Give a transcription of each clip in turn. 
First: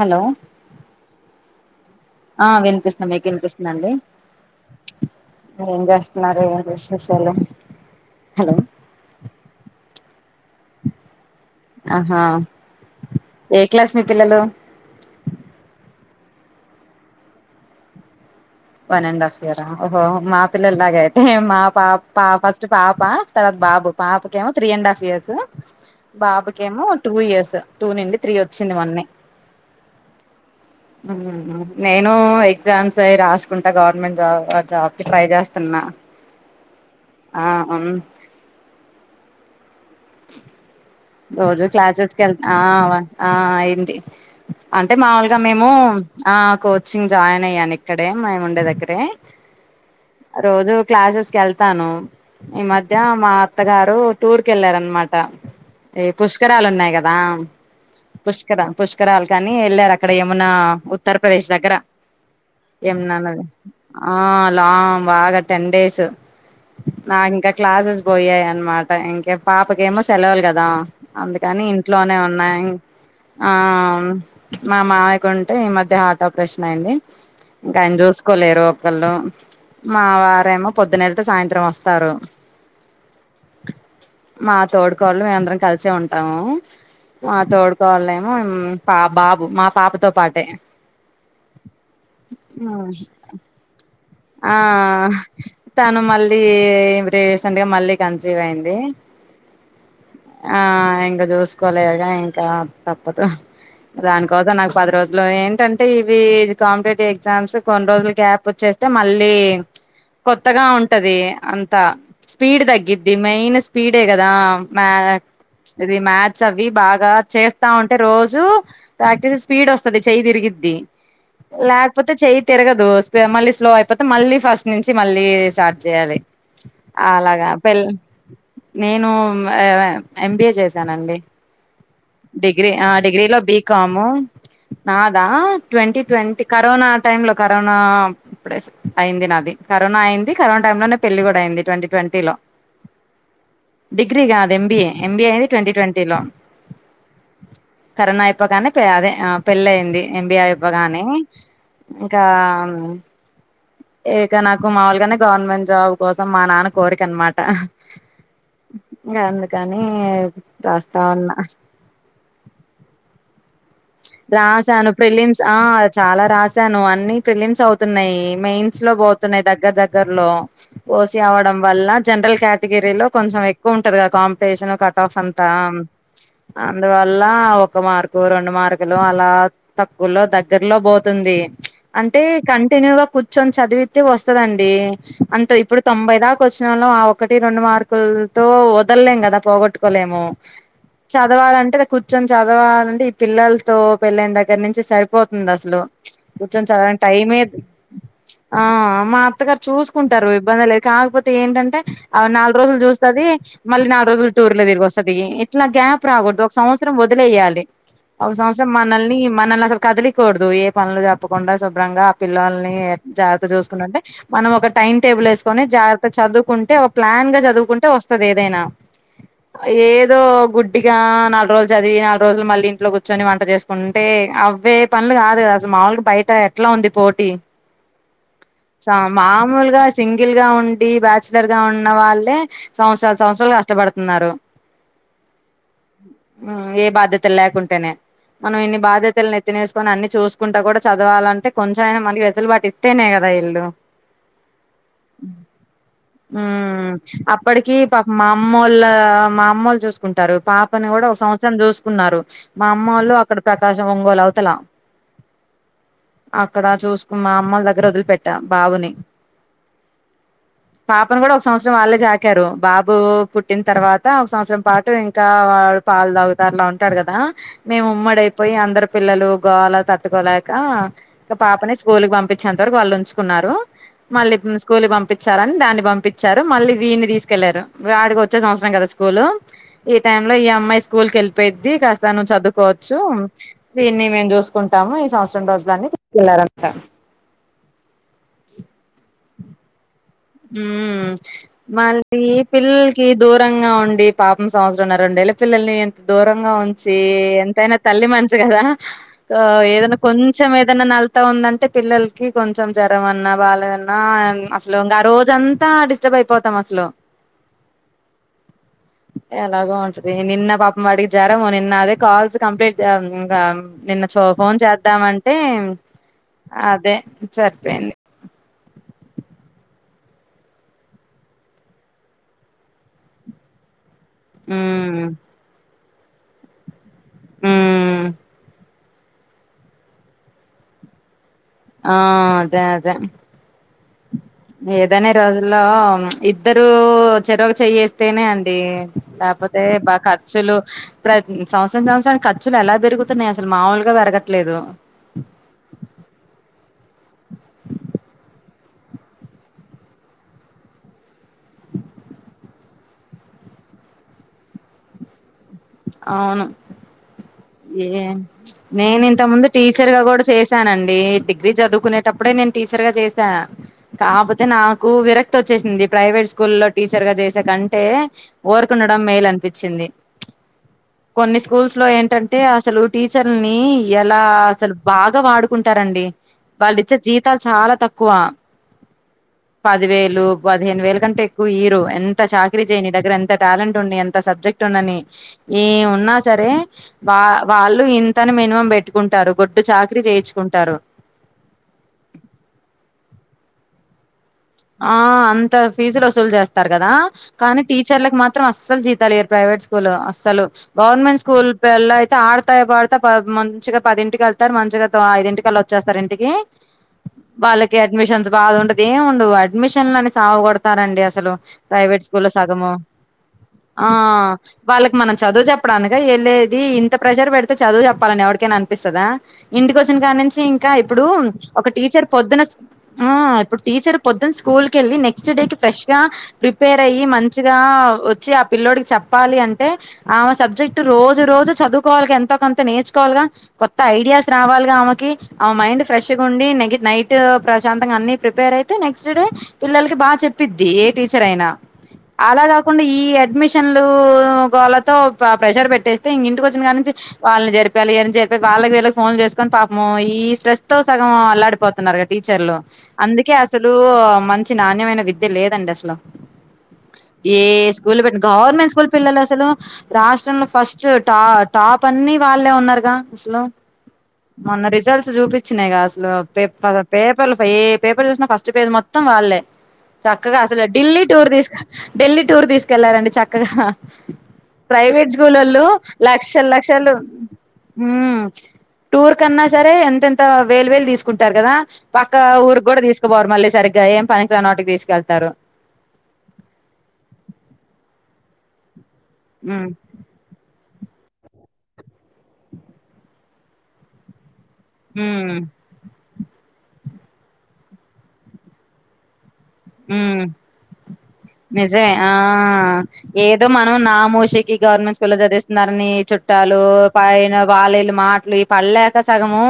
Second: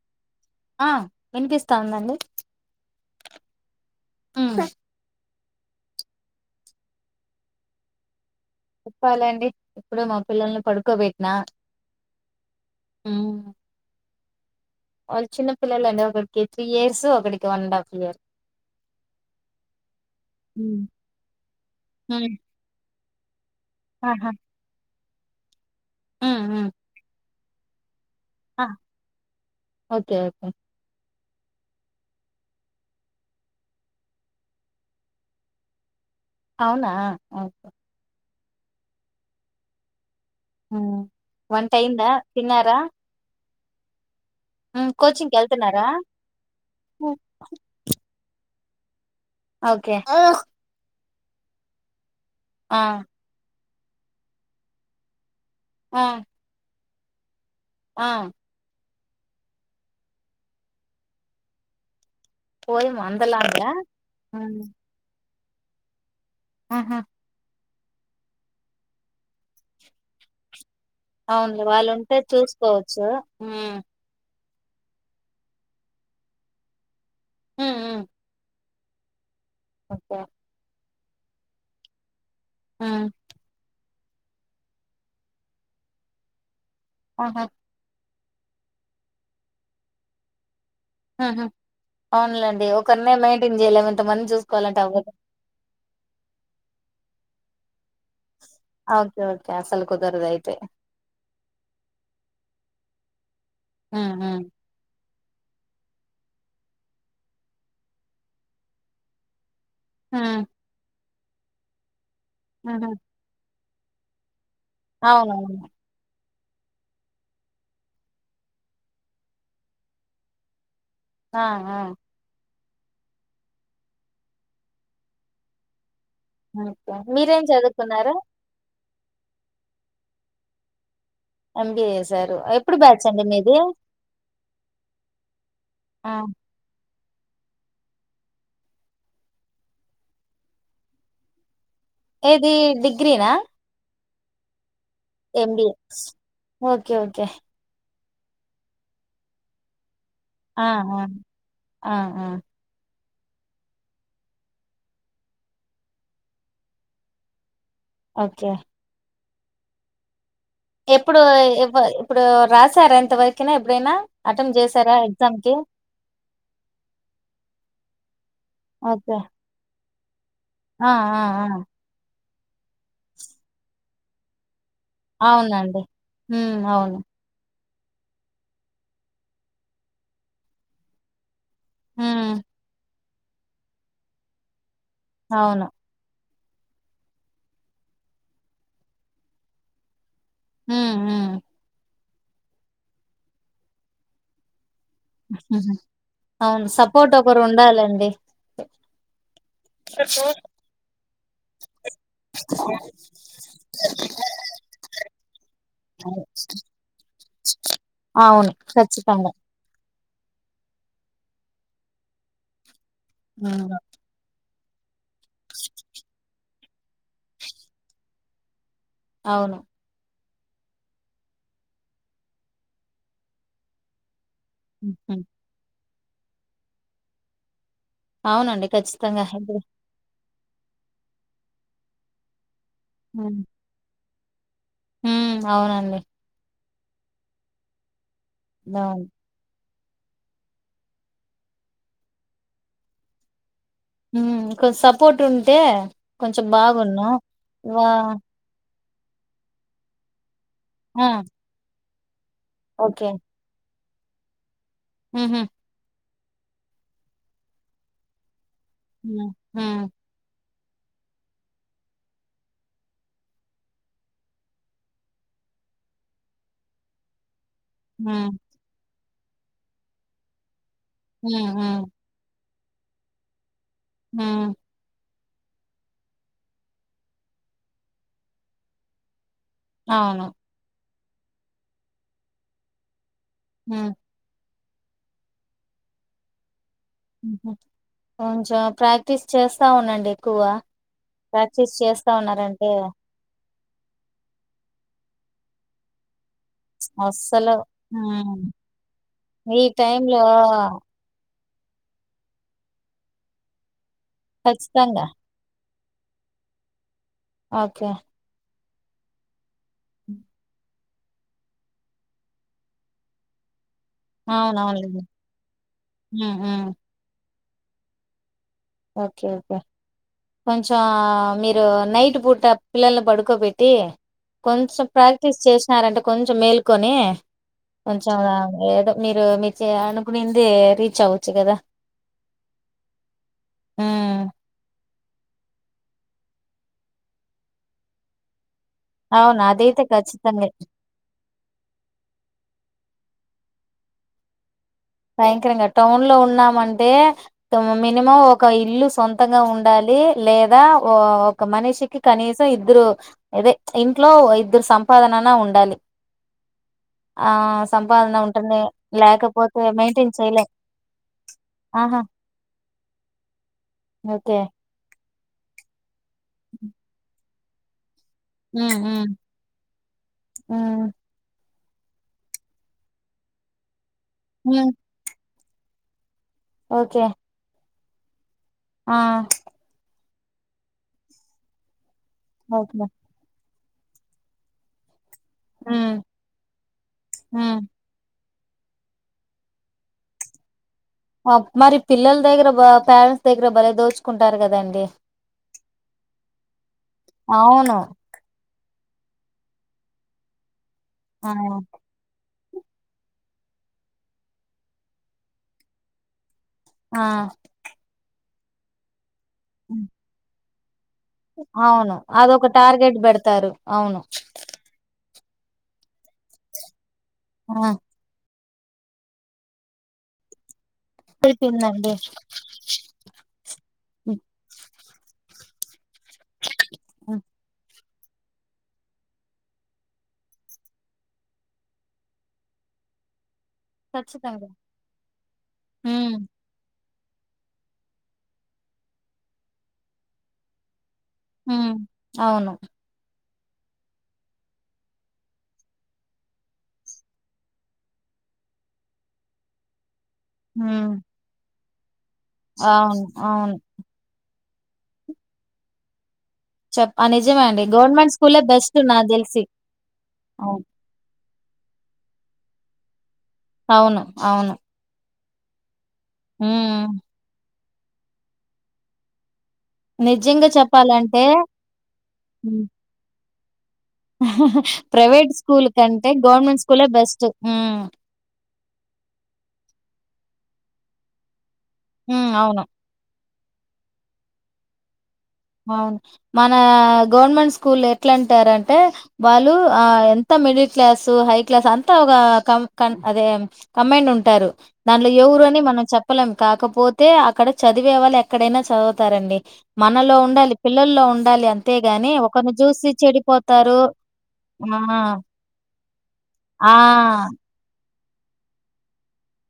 Hello ఆ వినిపిస్తా ఉందండి ఆ వినిపిస్తుంది మీకు వినిపిస్తుందాఅండి మీరే ఏం చేస్తున్నారు. ఏం విశేషాలు హలో చెప్పాలండి ఇప్పుడే మా పిల్లల్ని పడుకోబెట్ ఆహా ఏ క్లాస్ మీ పిల్లలు వాళ్ళు చిన్న పిల్లలు అండి ఒకడికి త్రీ ఇయర్స్ ఒకడికి one and half year one and half ఇయరా మా పిల్ల హ్మ్. ఎలాగ అయితే మా పా పా హ్మ్. ఫస్ట్ పాప తర్వాత బాబు పాప ఆహా కేమో త్రీ అండ్ హఫ్ ఇయర్స్ స హ్మ్. హ్మ్. బాబుకేమో టూ ఇయర్స్ టూ నుండి త్రీ ఆ! వచ్చింది మొన్నే ఓకే ఓకే నేను ఎగ్జామ్స్ అయి రాసు కుంట గవర్నమెంట్ జాబ్ ఆ జాబ్ కి ట్రై చేస్తున్నా అవునా ఆ ఉమ్ అవును హ్మ్. రోజు వంట అయిందా క్లాసెస్ కెల్ ఆ తిన్నారా అంది అంటే కోచింగ్కి మాముూలుగా మేము వెళ్తున్నారా ఆ కోచింగ్ జాయిన్ అయ్యాను ఇక్కడే మేము ఉండేదగ్గర రే ఓకే ఆ రోజు క్లాసెస్ కెళ్తాను ఈ ఆ మధ్య మా అత్త గారు టూర్ కెళ్ళార అనమాట ఏ పుష్కరాలు ఉన్నాయి కదా రామ్ ఆ పుష్కరా పుష్కరాలు కనీ వెళ్ళారు. అక్కడ యమునా ఉత్తరప్రదేశ్ దగ్గర. ఓయమ్మా అంత ఎన్నాలు లాంగా ఆ హ్మ్. లా బాగాట్ టెన్ డేస్ ఆహా నా ఇంక క్లాసెస్ పోయాయి అన్మట ఇంక పాపకమో సెలవులు కదా. అవునులే వాళ్ళు ఉంటే అంద్ చూసుకోవచ్చు హ్మ్. మా మావయ్య కంటే ఈ మధ్య హార్ట్ ఆపరేషన్ అయింది ఇంక హ్మ్. ఆయన హ్మ్. చూసుకోలేరు. గోలో మా ఓకే వారేమో పోదునేల్తే సాయంత్రం వస్తారు. ఆ మా తోడుకోడలు మేము అందరం కలిసే ఉంటాము. మా ఆహా తోడికోడలే ఉ పా బాబు మా పాపతో పాటే హ హ అవునులేండి ఒకరినే మెయింటైన్ చేయలేమని ఆ తను మళ్ళీ రీసెంట్గా మళ్ళీ కన్సీవ్ అయింది. ఓకే ఓకే అసలు కుదరదు అయితే ఆ ఇంకా చూసుకోలేదు. ఇంకా తప్పదు హ్మ్ హ్మ్ దానికోసం నాకు పది రోజు లో ఏంటంటే ఇవి కాంపిటేటివ్ ఎగ్జామ్స్. కొన్ని రోజులు గ్యాప్ వచ్చే తే మళ్ళీ హ్మ్ కొత్తగా ఉంటది. అంతా. స్పీడ్ హుహు తగ్గింది మెయిన్ స్పి స్పీడ్ ఏ కదా మా అవునవును ఇది మాది సవి బాగా చేస్తా ఉంటే రోజు ప్రాక్టీస్ స్పీడ్ వస్తది చెయి తిరిగిద్ది ఆ! ఆ! లేకపోతే చేయి. తిరగదు స్పి మళ్ళీ స్లో అయిపోతే మళ్ళీ ఫస్ట్ నుంచి మళ్ళీ స్టార్ట్ చేయాలి ఓకే మీరేం అలాగా పెళ్ చదువుకున్నారు నేను ఎంబిఏ చేశానండి. ఎంబీఏ చేశారు. డిగ్రీ ఎప్పుడు ఆ బ్యాచ్ అండి డిగ్రీలో మీది? బీకాము నాదా ట్వంటీ ఆ! ట్వంటీ కరోనా టైమ్ లో కరోనా ప్పుడే అయింది నాది కరోనా అయింది. కరోనా టైం లోనే పెళ్లి కూడా అయింది. ట్వంటీ ట్వంటీ లో ఏది డిగ్రీనా ఆ డిగ్రీ కాదు ఎంబిఏ ఎంబిఎ స్ ఓకే ఓకే కరోనా అయిపోగానే పే అదే పెళ్లయింది ఎంబిఎ ఆ! ఆ! ఐపోగానే ఆ! ఇంకా ఆ! ఇక నాకు మాముూలుగానే గవర్నమెంట్ జాబ్ కోసం మా నాన్న కోరిక అనమాట ఓకే కానీ ఎప్పుడు ఎప ఇప్పుడు రాశార ఎంతవరకైనా రాసాను ప్రిలిమ్స్ ఆ చాలా రాసాను అన్ని ప్రిలిమ్స్ అవుతున్నాయి మెయిన్స్ లో ఓకే. పోతున్నాయి దగ్గర దగ్గర దగ్గర్ లో ఆ! ఓశి ఆ! ఆ! అవడం వల్ల జనరల్ కేటగిరీ లో కొంచెం ఎక్కువ ఉంటది గా కాంపిటీషన్ కట్ ఆఫ్ అంతా అవునండి. హ్మ్. అవును. అందువల్ల ఒక మార్కు రెండు మార్క్ లు అలా తక్కువలో దగ్గరలో బోతుంది ప్చ్ అంటే హ్మ్. కంటిన్యూగా కు చ్చొని చదివితే వస్తదండి అంత అవును. ఇప్పుడు తొంభై దా వచ్చినంలో ఆ ఒకటి రెండు మార్కుల తో వదల్లేం కదా పోగొట్టుకోలేము హ్మ్ హ్మ్ చదవాలంటే నాకు ఇష్టం చదవాలంటె ఈ పిల్లల్ తో పెళ్లి అయిన దగ్గర నుంచి సరిపోతుంది హుహు అసలు ప్చ్ కూర్చొం అవును చదవని సపోర్ట్ టైమే ఒకరుండాలండి. ఆ మా అత్తగారు చూసుకుంటారు అవును ఇబ్బంది లేదు, కాకపోతే ఏంటంటే నాలుగు రోజులు చూస్తది, మళ్ళీ నాలుగు రోజులు టూర్ లో తిరిగి వస్తుంది. ఇట్లా గ్యాప్ రాకూడదు ఒక సంవత్సరం వదిలేయ్యాలి ఒక అవును. సంవత్సరం. మనల్ని ఖచ్చితంగా మనల్ అకడ్ కదలికూడదు ఏ పనులు చెప్పకుండా శుభ్రంగా ఆ పిల్లొల్ని జాగ్రత్త హ్మ్ చూసుకుంటుంటే మనం ఒక టైం టేబుల్ వేసుకొని జాగ్రత్త చదువు కుంటే ఒక ప్లాన్ గా చదువుకుంటే వస్తది ఏదైనా అవును. ఏదో గుడ్డిగా నాలుగు రోజులు చదివి నాలుగు రోజులు మళ్లీ ఇంట్లో కూర్చొని వం ట జేసుకుంటే అవ్వే పనులు హుహు. కాదు అసలు మాములుగా బయట ఎట్లా ఉంది పోటీ అవునండి సా ఖచ్చితంగా ఇప్పుడు మామూలుగా సింగ్ గిల్ గా ఉండి బ్యాచలర్ గా ఉన్న వాళ్ళే సంవత్సరాలు హ్మ్ సంవత్సరాలు కష్టపడు తున్నారు హ్మ్ అవునండి మ్ ఏ బాధ్యతలు లేకుంటేనే మనం ఇన్ని అవును. బాధ్యతలను నెత్తినేస్ కానీ అన్ని చూసుకుంటా కూడా చదవాలంటే కొంచెమైనా మనకి వెసులుబాటిస్తేనే కదా ఈల్లు హ్మ్ కొ సపోర్ట్ ఉంటే కొంచెం బాగున్ను వా వాళ్ళ మా అమ్మోలు చూసుకుంటారు పాపని ఆ! కూడా ఒక సంవత్సరం జూస్. ఉన్నారు. మా అమ్మోలు పాప్. ప్రకాశం, ఒంగోల్ అవతల. ఉహుమ్. అక్కడ చూసుకున్న, అమ్మోల దగ్గర వదిలిపెట్ట. హుమ్మ్ హా. పాపను కూడా ఒక సంవత్సరం వాళ్ళే సాకారు. బాబు పుట్టిన తర్వాత, ఒక సంవత్సరం పాటు ఇంకా వాడు పాలు తాగుతారు, అలా ఉంటారు కదా. మేము ఉమ్మడ్. హ్మ్. దైపోయి అందరు. పిల్లలు, గోల తట్టుకోలేక. ఇక హ్మ్. పాపని హ్మ్. స్కూల్ కి పంపిద్. చంతవరకు వాళ్ళు ఉంచుకున్నారు. మళ్ళీ హ్మ్. స్కూల్ కి పంపిత్. చ్చారని దాన్ని పంపించారు. మళ్ళీ వీడిని తీసుకెళ్లారు, వాడికి వచ్చే సంవత్సరం కదా స్కూలు. ఈ టైమ్ అవును. లో ఈ అమ్మాయి స్కూ. స్కూల్కి ఏళ్ళిపోయిద్ది, కాస్త నువ్వు చదుకోవచ్చ్. చ్చు. హ్మ్. వీన్ని మేము జూస్. కుంటాము. ఈ సంవత్సరం రోజులన్ని తీసుకెళ్లారంట. కొంచెం ప్రాక్టీస్ చేస్తా ఉండండి. ఎక్కువ. హ్మ్ ప్రాక్టీస్ చేస్తా మళ్ళీ ఉన్నారంటే పిల్లలకి దూరంగా ఉండి, పాపం సంవత్సరంనర, రెండేళ్ళక్. పిల్లల్ని ఎంత్. దూరంగా ఉంచి, అస్సలు ఎంతైనా తల్లి మనస్సు హ్మ్. కదా, ఈ ఏదన్నా టైంలో కొంచెం ఏదైనా నళ్తా ఉందంట్. టే పిల్లలకి కొంచెం, జ్వరం అన్నా బాలేదు. ఆ అన్ అసలు ఖచ్చితంగా. [unintelligible] అంతా, డిస్ట్రబ్ అయిపోతాం అసలు. ఓకే ఎలాగో ఉంటది. నిన్న పాపం వాడికి జరము నిన్న. అదే కాల్స్ కంప్లీట్ చేయాలి ఇంకా. నిన్న శో ఫోన్ అవునవునులెండి. చేద్దామంటే హ్మ్. హ్మ్. అదే. సరిపోయింది. ఓకే ఓకే కొంచెం, మీరు నైట్ పూట పిల్లల్ని పడుకోబెట్టి. కొంచెం ఉమ్ ప్రాక్టీస్ చేస్త్. స్తారట, అంటే కొంచెం మేల్క్. కొని, ఉమ్ కొంచెం ఏదో. మీరు మీ అనుకునేంది రీచ్ అవ్ ఆ అదే అదే హ్మ్. ఏ ఏదనే రోజుల్లో ఇద్దరు చెరొక చెయేస్తేనే అం అవును. లేకపోతే అదైతే బాగా ఖచ్చితంగే. ఖర్చులు ప్ర సంవత్సరనికి సంవత్సరానికి అసలు ఎలా పెరుగుతున్నాయి అసలు మామూలుగా పెరగట్లేదు భయంకరంగా టౌన్ లో ఉన్నామంటే మినిమం ఒక ఇల్లు సొంతంగా ఉండాలి లేదాఓ మనిషికి కనీసం ఇద్దరు అదే ఇంట్లో ఇద్దరు సంపాదననా ఉండాలి అవును ఆ ఏ సంపాదన ఉంటుంది నేను ఇంత ముందు టీ లేకపోతే చ్చర్గా మెయింటైన్ కూడా చేయలేం చేశానండి డిగ్రీ ఆహా చదువుకునేటప్పుడే నేన్ టీచర్ గా చేసా ఓకే కాకపోతే నాకు విరక్తి వచ్చేసింది ప్రైవేట్ స్కూల్లో టీచర్గా చేేస్ ఎంతకంటే ఉమ్ ఉరుకుండడం ఉమ్ మేలు అనిపించింది ఉమ్ కొన్ని స్కూల్స్ లో ఏంటంటే అసలు టీచర్లని ఎలా ఉమ్ అసలు బాగా వాడు కుంటారండి వాళ్లు ఇచ్చే ఓకే జీతాలు చాలా తక్క కువ ఆ లు పదిహేను వేల కంటే ఎక్కువ ఇయరు ఎన్ త చాకిరి ఓకే జేనీదగ్గరెంత టాలెంట్ ఉండి ఎంత సబ్జెక్ట్ ఉండని ఏం ఉమ్ ఉన్నా సరే వా ఉమ్ వాళ్ళు ఇ తను మినిమం పెట్టుకుంటారు గొడ్డు చాకరీ చేయించుకుంటారు మరి పిల్లల దగ్గర పేరెంట్స్ దగ్గర బలే దోచు ఆ అంత ఫీజులు వసూలు చేస్తారు కదా కానీ అవును టీచర్లలకు మాత్రం అస్సలు జీ తలియారు ప్రైవేట్ స్కూల్ అస్సలు గవర్నమెంట్ ఆ స్కూల్ పల్లా అయితే ఆడత త్త పడతే ప మంచిగా పదింటికి వెళ్తారు మంచిగా ఐదింటి కల్లా వచ్చేస్తారు ఇంటికి ఆ వాళ్ళకి అడ్మిషన్స్ బాదుండదు ఏం ఉండవ్ డ్మిషన్లని సావగోడ రండి అసలు అవును ప్రైవేట్ స్కూళ్లో అదొక సగము టార్గెట్ పెడతారు ఆ అవును వాళ్ళకి మన చదువు చెప్పడానికా ఎళ్ళేది ఇ ప్రెషర్ పెడితే ఆ చదువు చెప్పాలని ఎడికైనా పిస్తుదా ఇంటికి వచ్చిన కా నుంచి ఇం ఇంకా ఇప్పుడు ఒక తెలిపిందండి టీచర్ పొద్దున ఆ ఇప్పుడు టీచర్ పొద్దున స్కూల్ వెళ్ళి నెక్స్ట్ ఫ్రెష్ గా ప్రిపేర్ అయ్యి మంచిగా వచ్చి ఆ పిల్లోడికి చెప్పాలి అంటే ఆమె సబ్జెక్ట్ రోజు రోజు చదువుకోవాలి ఎంతో కొంత నేర్చుకోవాలిగా కొత్త ఐడియాస్ ఖచ్చితంగా రావాలిగా ఆమెకి ఆమె మైండ్ ఫ్రెష్ ఉమ్ గా ఉండి నెగి నైట్ ప్రశాంతంగా అన్ని ప్రిపేర్ అయితే నెక్స్ట్ డే పిల్లలకి బాగా చెప్పిద్ది టీచర్ అయినా ఉమ్ అలా అవును కాకుండా ఈ అడ్మిషన్లు గోలతో ప్రెషర్ పెట్టేస్తే ఇంక ఇంటికి వచ్చిన కాని నుంచి వాళ్ళని చెరిపోయాలి వెళ్ళని చెరిపోయాలి వాళ్ళకి వీళ్ళకి ఫోన్లు చేసుకొని పాపము ఈ స్ట్రెస్ తో ఉమ్ సగం అలాడిపోంది గన టీచర్లు అవును అందుకే అవును అసలు మంచి నాణ్యమైన విద్య లేదండి అసలు చెప్ ఆ ఏ నిజమే అండి స్కూల్ గవర్నమెంట్ పెట్టి స్కూలే గవర్నమెంట్ బెస్ట్ స్కూల్ నాకు పిల్లలు తెలిసి అసలు రాష్ట్రంలో అవును ఫస్ట్ టా టాప్ అన్ని వాళ్ళే ఉన్నరుగా సలు అవును అవును మొన్న రిజల్ట్స్ చూపి చ్చినయిగాస్ పే ఉమ్ పేపర్లు పె పేపర్ చూసిన ఫస్ట్ పేజ్ మొ త్తం వాళ్ళే చక్కగా నిజంగా అసలు ఢిల్లీ చెప్పాలంటే టూర్ తీసుక ఢిల్లీ టూర్ తీసుకెళ్లారండి చ క్కః హ హా ప్రైవేట్ స్కూల్ కంటే లక్షలు గవర్నమెంట్ స్కూలే లక్షలు బెస్ట్ మ్ ఉమ్ టూర్ కన్నా సరే ఎంతెంత వేలు వేలు తీసుకుంటారు కదా పక్క ఉమ్ అవును ఊరు కూడా తీసుకపోరు మళ్ళీ ఇంకా ఎం పనికిరానోటికి తీసుకెళ్తారు అవ్ను మన గవర్నమెంట్ స్కూల్ ఎట్లా అంటారంటే వాళ్ళు ఉమ్ ఆ ఎంత మిడిల్ క్లాసు హై క్లాస్ అంతా ఒక కం క అదే కంమైడ్ ఉంటారు దాంట్లో ఉమ్ ఎవరు అని మనం చెప్పా లేం కాకపోతే అక్కడ చదివే వాళ్ళు ఎక్కడైనా చదువుతారండి మనలో ఉమ్ ఉండాలి పిల్లల్లో ఉండాలి నిజమే ఆ అంతేగాని ఒకరిని చూసి ఏదో మనం చెడిపోతారు నా మూషీకి గవర్నమెంట్ స్కూల్లో ఆ చదివిస్తున్నారని చుట్టాలు ఆ పైన వాళ్ వీళ్ల మాటలు ఈ పడలేక సగము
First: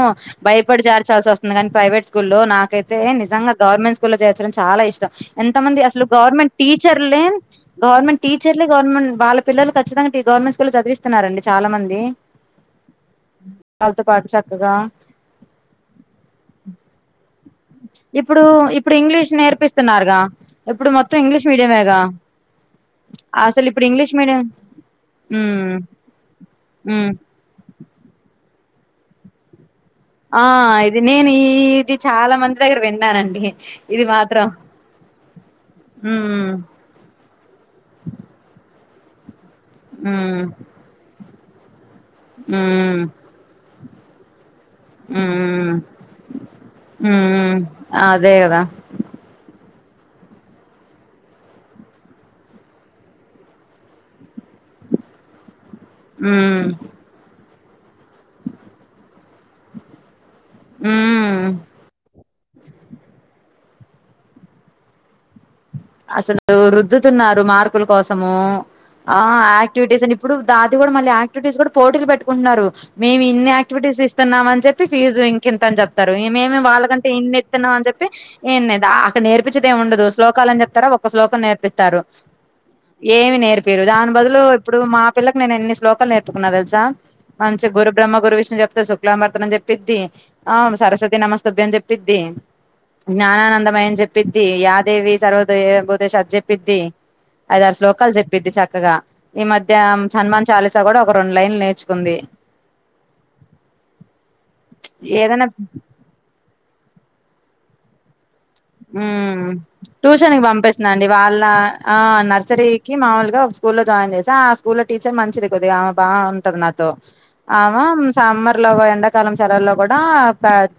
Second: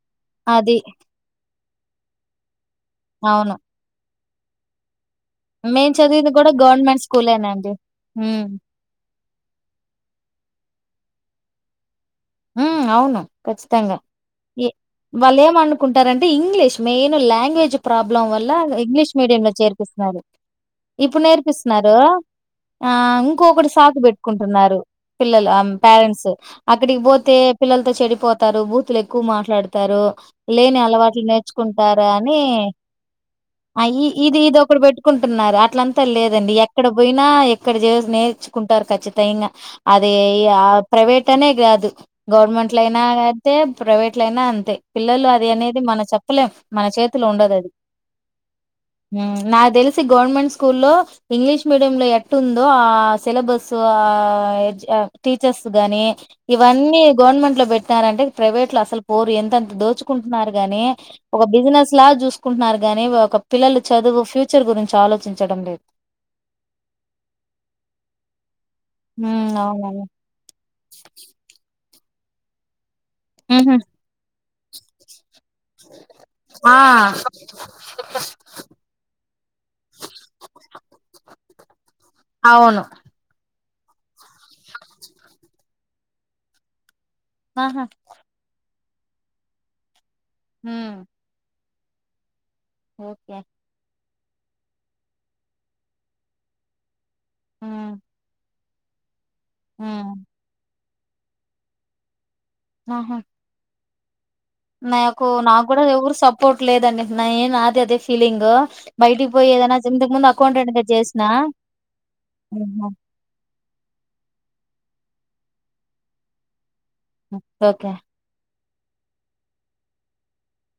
అది భయపడి చేర్చాల్సి వస్తు స్తుంది కాని ప్రైవేట్ స్కూల్లో నాకైతే తే నిజంగా అవును గవర్నమెంట్ స్కూ స్కూలో చేర్చడం చాలా ఇష్టం ఎంత మంది మేం అసలు చదివింది కూడా గవర్నమెంట్ టీచర్లే స్కూలేనండి గవర్నమెంట్ ఉమ్ టీచర్లే గవర్నమెంట్ వాళ్ళ పిల్లలు ఖచ్చితంగా ఇ గవర్నమెంట్ స్కూల్లో చదివిస్తున్నారు అండి చాలా మంది ఉమ్ అవును ఖచ్చితంగా వాళ్ళతో పాటు ఇ చక్కగా వాళ్ళు ఏమనుకుంటారంటే ఇంగ్లీష్ మెయిన్ లాంగ్వేజ్ ప్రాబ్లం ఇప్పుడు వల్ల ఇప్పుడు ఇంగ్లీష్ మీడియం లో చేర్పి నేర్పిస్తున్నారుగా మొత్తం ఇప్పుడు ఇంగ్లీష్ నేర్పిస్తున్నారు మీడియమేగా ఆ అసలు ఇంకొకటి ఇప్పుడు సాకు ఇంగ్లీష్ మీడియం పెట్టుకుంటున్నారు పిల్లలు అ ఉమ్ పేరెంట్స్ అక్కడికి ఉమ్ పో తే పిల్లలతో చెడిపోతారు బూతులు ఎక్కువ మాట్లాడ్ తారు ఆ లేని ఇది అలవాట్లు నేను ఇది నేర్చుకుంటారా చాలా అని మంది దగ్గర విన్నానండి ఆ ఇ ఇది ఇది ఒకటి పెట్టుకుంటున్నారు అట్లంతా ఉమ్ లేదండి ఎక్కడ పోయినా ఎక్కడ చే నేర్చుకుంటారు కచ్చి తే ఇంగ అదే ఉమ్ ఆ ప్రైవేట్ తనే గాదు గవర్నమెంట్లయినా ఉమ్ అంతే ప్రైవేట్ల అయినా అంతే పిల్లలు అది ఉమ్ అనేది మన చెప్పలేం మన చేతిలో ఉండదు ఉమ్ అది అదే కదా నా తెలిసు లిసి గవర్నమెంట్ స్కూల్లో ఇంగ్లీష్ మీడియం లో ఎట్ఉందో ఆ సిలబస్ ఆ టీచర్స్ గాని ఉమ్ ఇవ్వన్ని గవర్నమెంట్ లో పెట్నరంటే ప్రైవేట్ లో అసలు పోరు ఎంతతా దోచు కుంటున్నారు గాని ఉమ్ ఒక బిజినెస్ లా చూస్ కుంటున్నారు గానీ ఒక పిల్లలు చదువు ఫ్యూచర్ గురించి ఆలోచించడం లేదు అసలు రుద్దుతున్నారు మార్కుల కోసము ఆ ఉమ్, యాక్టివిటీస్ అవునవును అని ఇప్పుడు దా ఇది కూడా మళ్ళ క్టివిటీస్ కూడా పోటీలు పెట్టుకుంటున్నారు మేము ఇన్ని ఉహు యాక్టివిటీస్ ఇస్తున్నాం అని చెప్పి ఫీజు ఇంకింత అని చెప్తారు మేము ఆ వాళ్ళకంటే ఎన్ని ఇన్నీస్తునం అని చెప్పి ఏ అక్కడ నేర్పిచేది ఎం ఉండదు శ్లోకాలు అని చెప్పి తార ఒక శ్లోకం నేర్పితారు అవును ఏమి నేర్పి పేరు దాని బదులు ఇప్పుడు మా పిల్లలకు నేను ఎన్ని శ్లోకాలు నేర్పుకున్నా తెలుసా మంచి గ్ ఆహా గురుబ్రహ్మ గురువిష్ణు చెప్త లా పడతనని చెప్పిద్ది ఆ ఉమ్, సరస్వతి నమస్తభ్య చెప్పి ద్దీ ఓకే జ్ఞాననందమయం చెప్ పిద్ది యాదేవి సర్వ ఏబు ద్ అజ్ చెప్పద్ది ఐద ఆరు ఉమ్, శ్లోకాలు చెప్పది చక్క క్కగా ఈ మధ్య ఉమ్, హన్ మాన్ చాలీ చకగా ఒక రెండు లైన్లు నేర్చుకుంది ఆహా నాకు ఏదైనా నాకు కూడా ఎవరు సపోర్ట్ లేదండి నేన్ అదే అదే ఫీలింగ్ బయటికి హ్మ్ పోయి ఏదైనా ఇంతకు ముందు ట్యూషన్ కి అకౌంటెంట్ గా పంపిస్తున్నండి చేసిన వాళ్ళ ఆ నర్సరీకి మామూలుగా ఒక స్కూల్ లో జాయిన్ చేసి ఆ స్ క్ ల్లో టీచర్ మంచిది కొద్దిగా ఆ బాగుంటంది నాత్ తో ఆమె ఓకే సమ్మర్ ఎలాగు ఎండాకాలం సెలవుల్లో కూడా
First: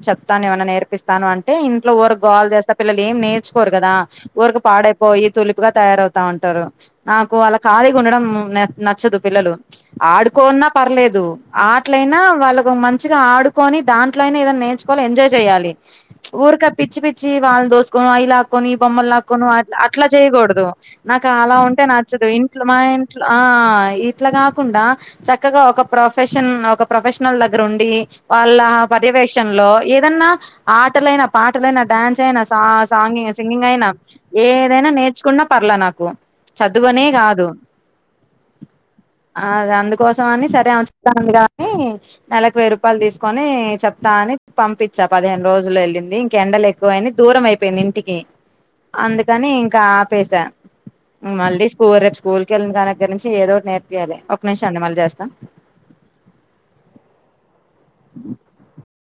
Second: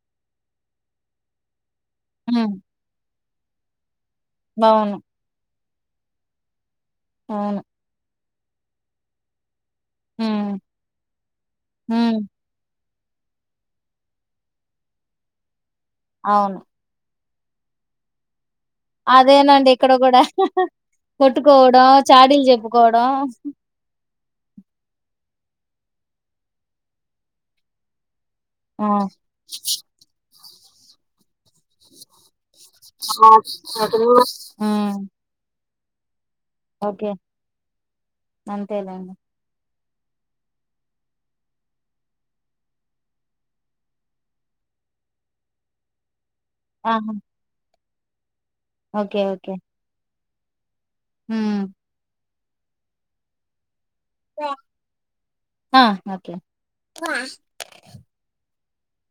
చెప్తాను ఏమైన్నా నేర్పిస్తాను అంటే ఇం వర గోల హ్మ్ చేస్త ఆళ్ళు ఏం నేర్చుకోరుకదా. ఊరుకే అవును పాడేపోయి తులిప్ గా తయారవుతా ఉంటారు. నాకు అలా అవును ఖాళీగా ఉండడం నాక్ నచ్చదు పిల్లలు. హ్మ్ ఆడుకోన్నా పర్లేదు ఆట్లైనా హ్మ్ వాళ్ళకు మం ంచిగా ఆడుకొని దాంట్లోనే ఏదైనా నేర్చుకోవాలి ఎంజాయ్ చేయాలి ప్చ్ అవును ఉరక పిచ్చి పిచ్చి హ్ వాళ దోస్ కొ అయిలా క్కొని బొమ్మలు లాక్కొను అ అదేనండి ఇక్కడ అట్లా కూడా చేయకూడదు నాకు అలా ఉంటే కొట్టుకోవడం నచ్చదు చాడీలు ఇంట్లో మా చెప్పుకోవడం ఇంట్లో ఆ ఇట్లా కాకుండా చక్కగా ఒక ప్రొఫెషన్ ఒక ప్రొఫెషనల్ దగ్గర ఉండి వాళ్ళ ఆ పర్యవేక్షణ లో ఏదన్నా ఆటలైన పాటలైనా డాన్స్ అయినా స ఆ సాంగ్ంగి సింగింగ్ అయినా ఏదైన హ్మ్ నేర్చుకున్నా పర్లే నాక్ ఒమ్ చదువనే ఓకే గాదు అంతేలేండి అ అద్ అందుక్ కోసమని సరే స్తా గాని నెలకు వెయ్యి రూపాలు తీస్కోని చెప్తా అని పంపించా పదిహేను రోజులు వెళ్ళింది ఇంకె ఎండ్ అని ఆహా దూరం అయిపోయింది ఇంటి ఇ ఓకే అందుకనీ ఓకే ఇంకా పెసా హ్మ్ మళ్ళీ స్కూరేప్ స్కూల్ ఎల్లిన కనా నుంచి ఎదో ఓటి నేర్ యాదే ఒక నిమిషమండి మళ్ళీ చేస్త ఆ ఓకే [inaudible]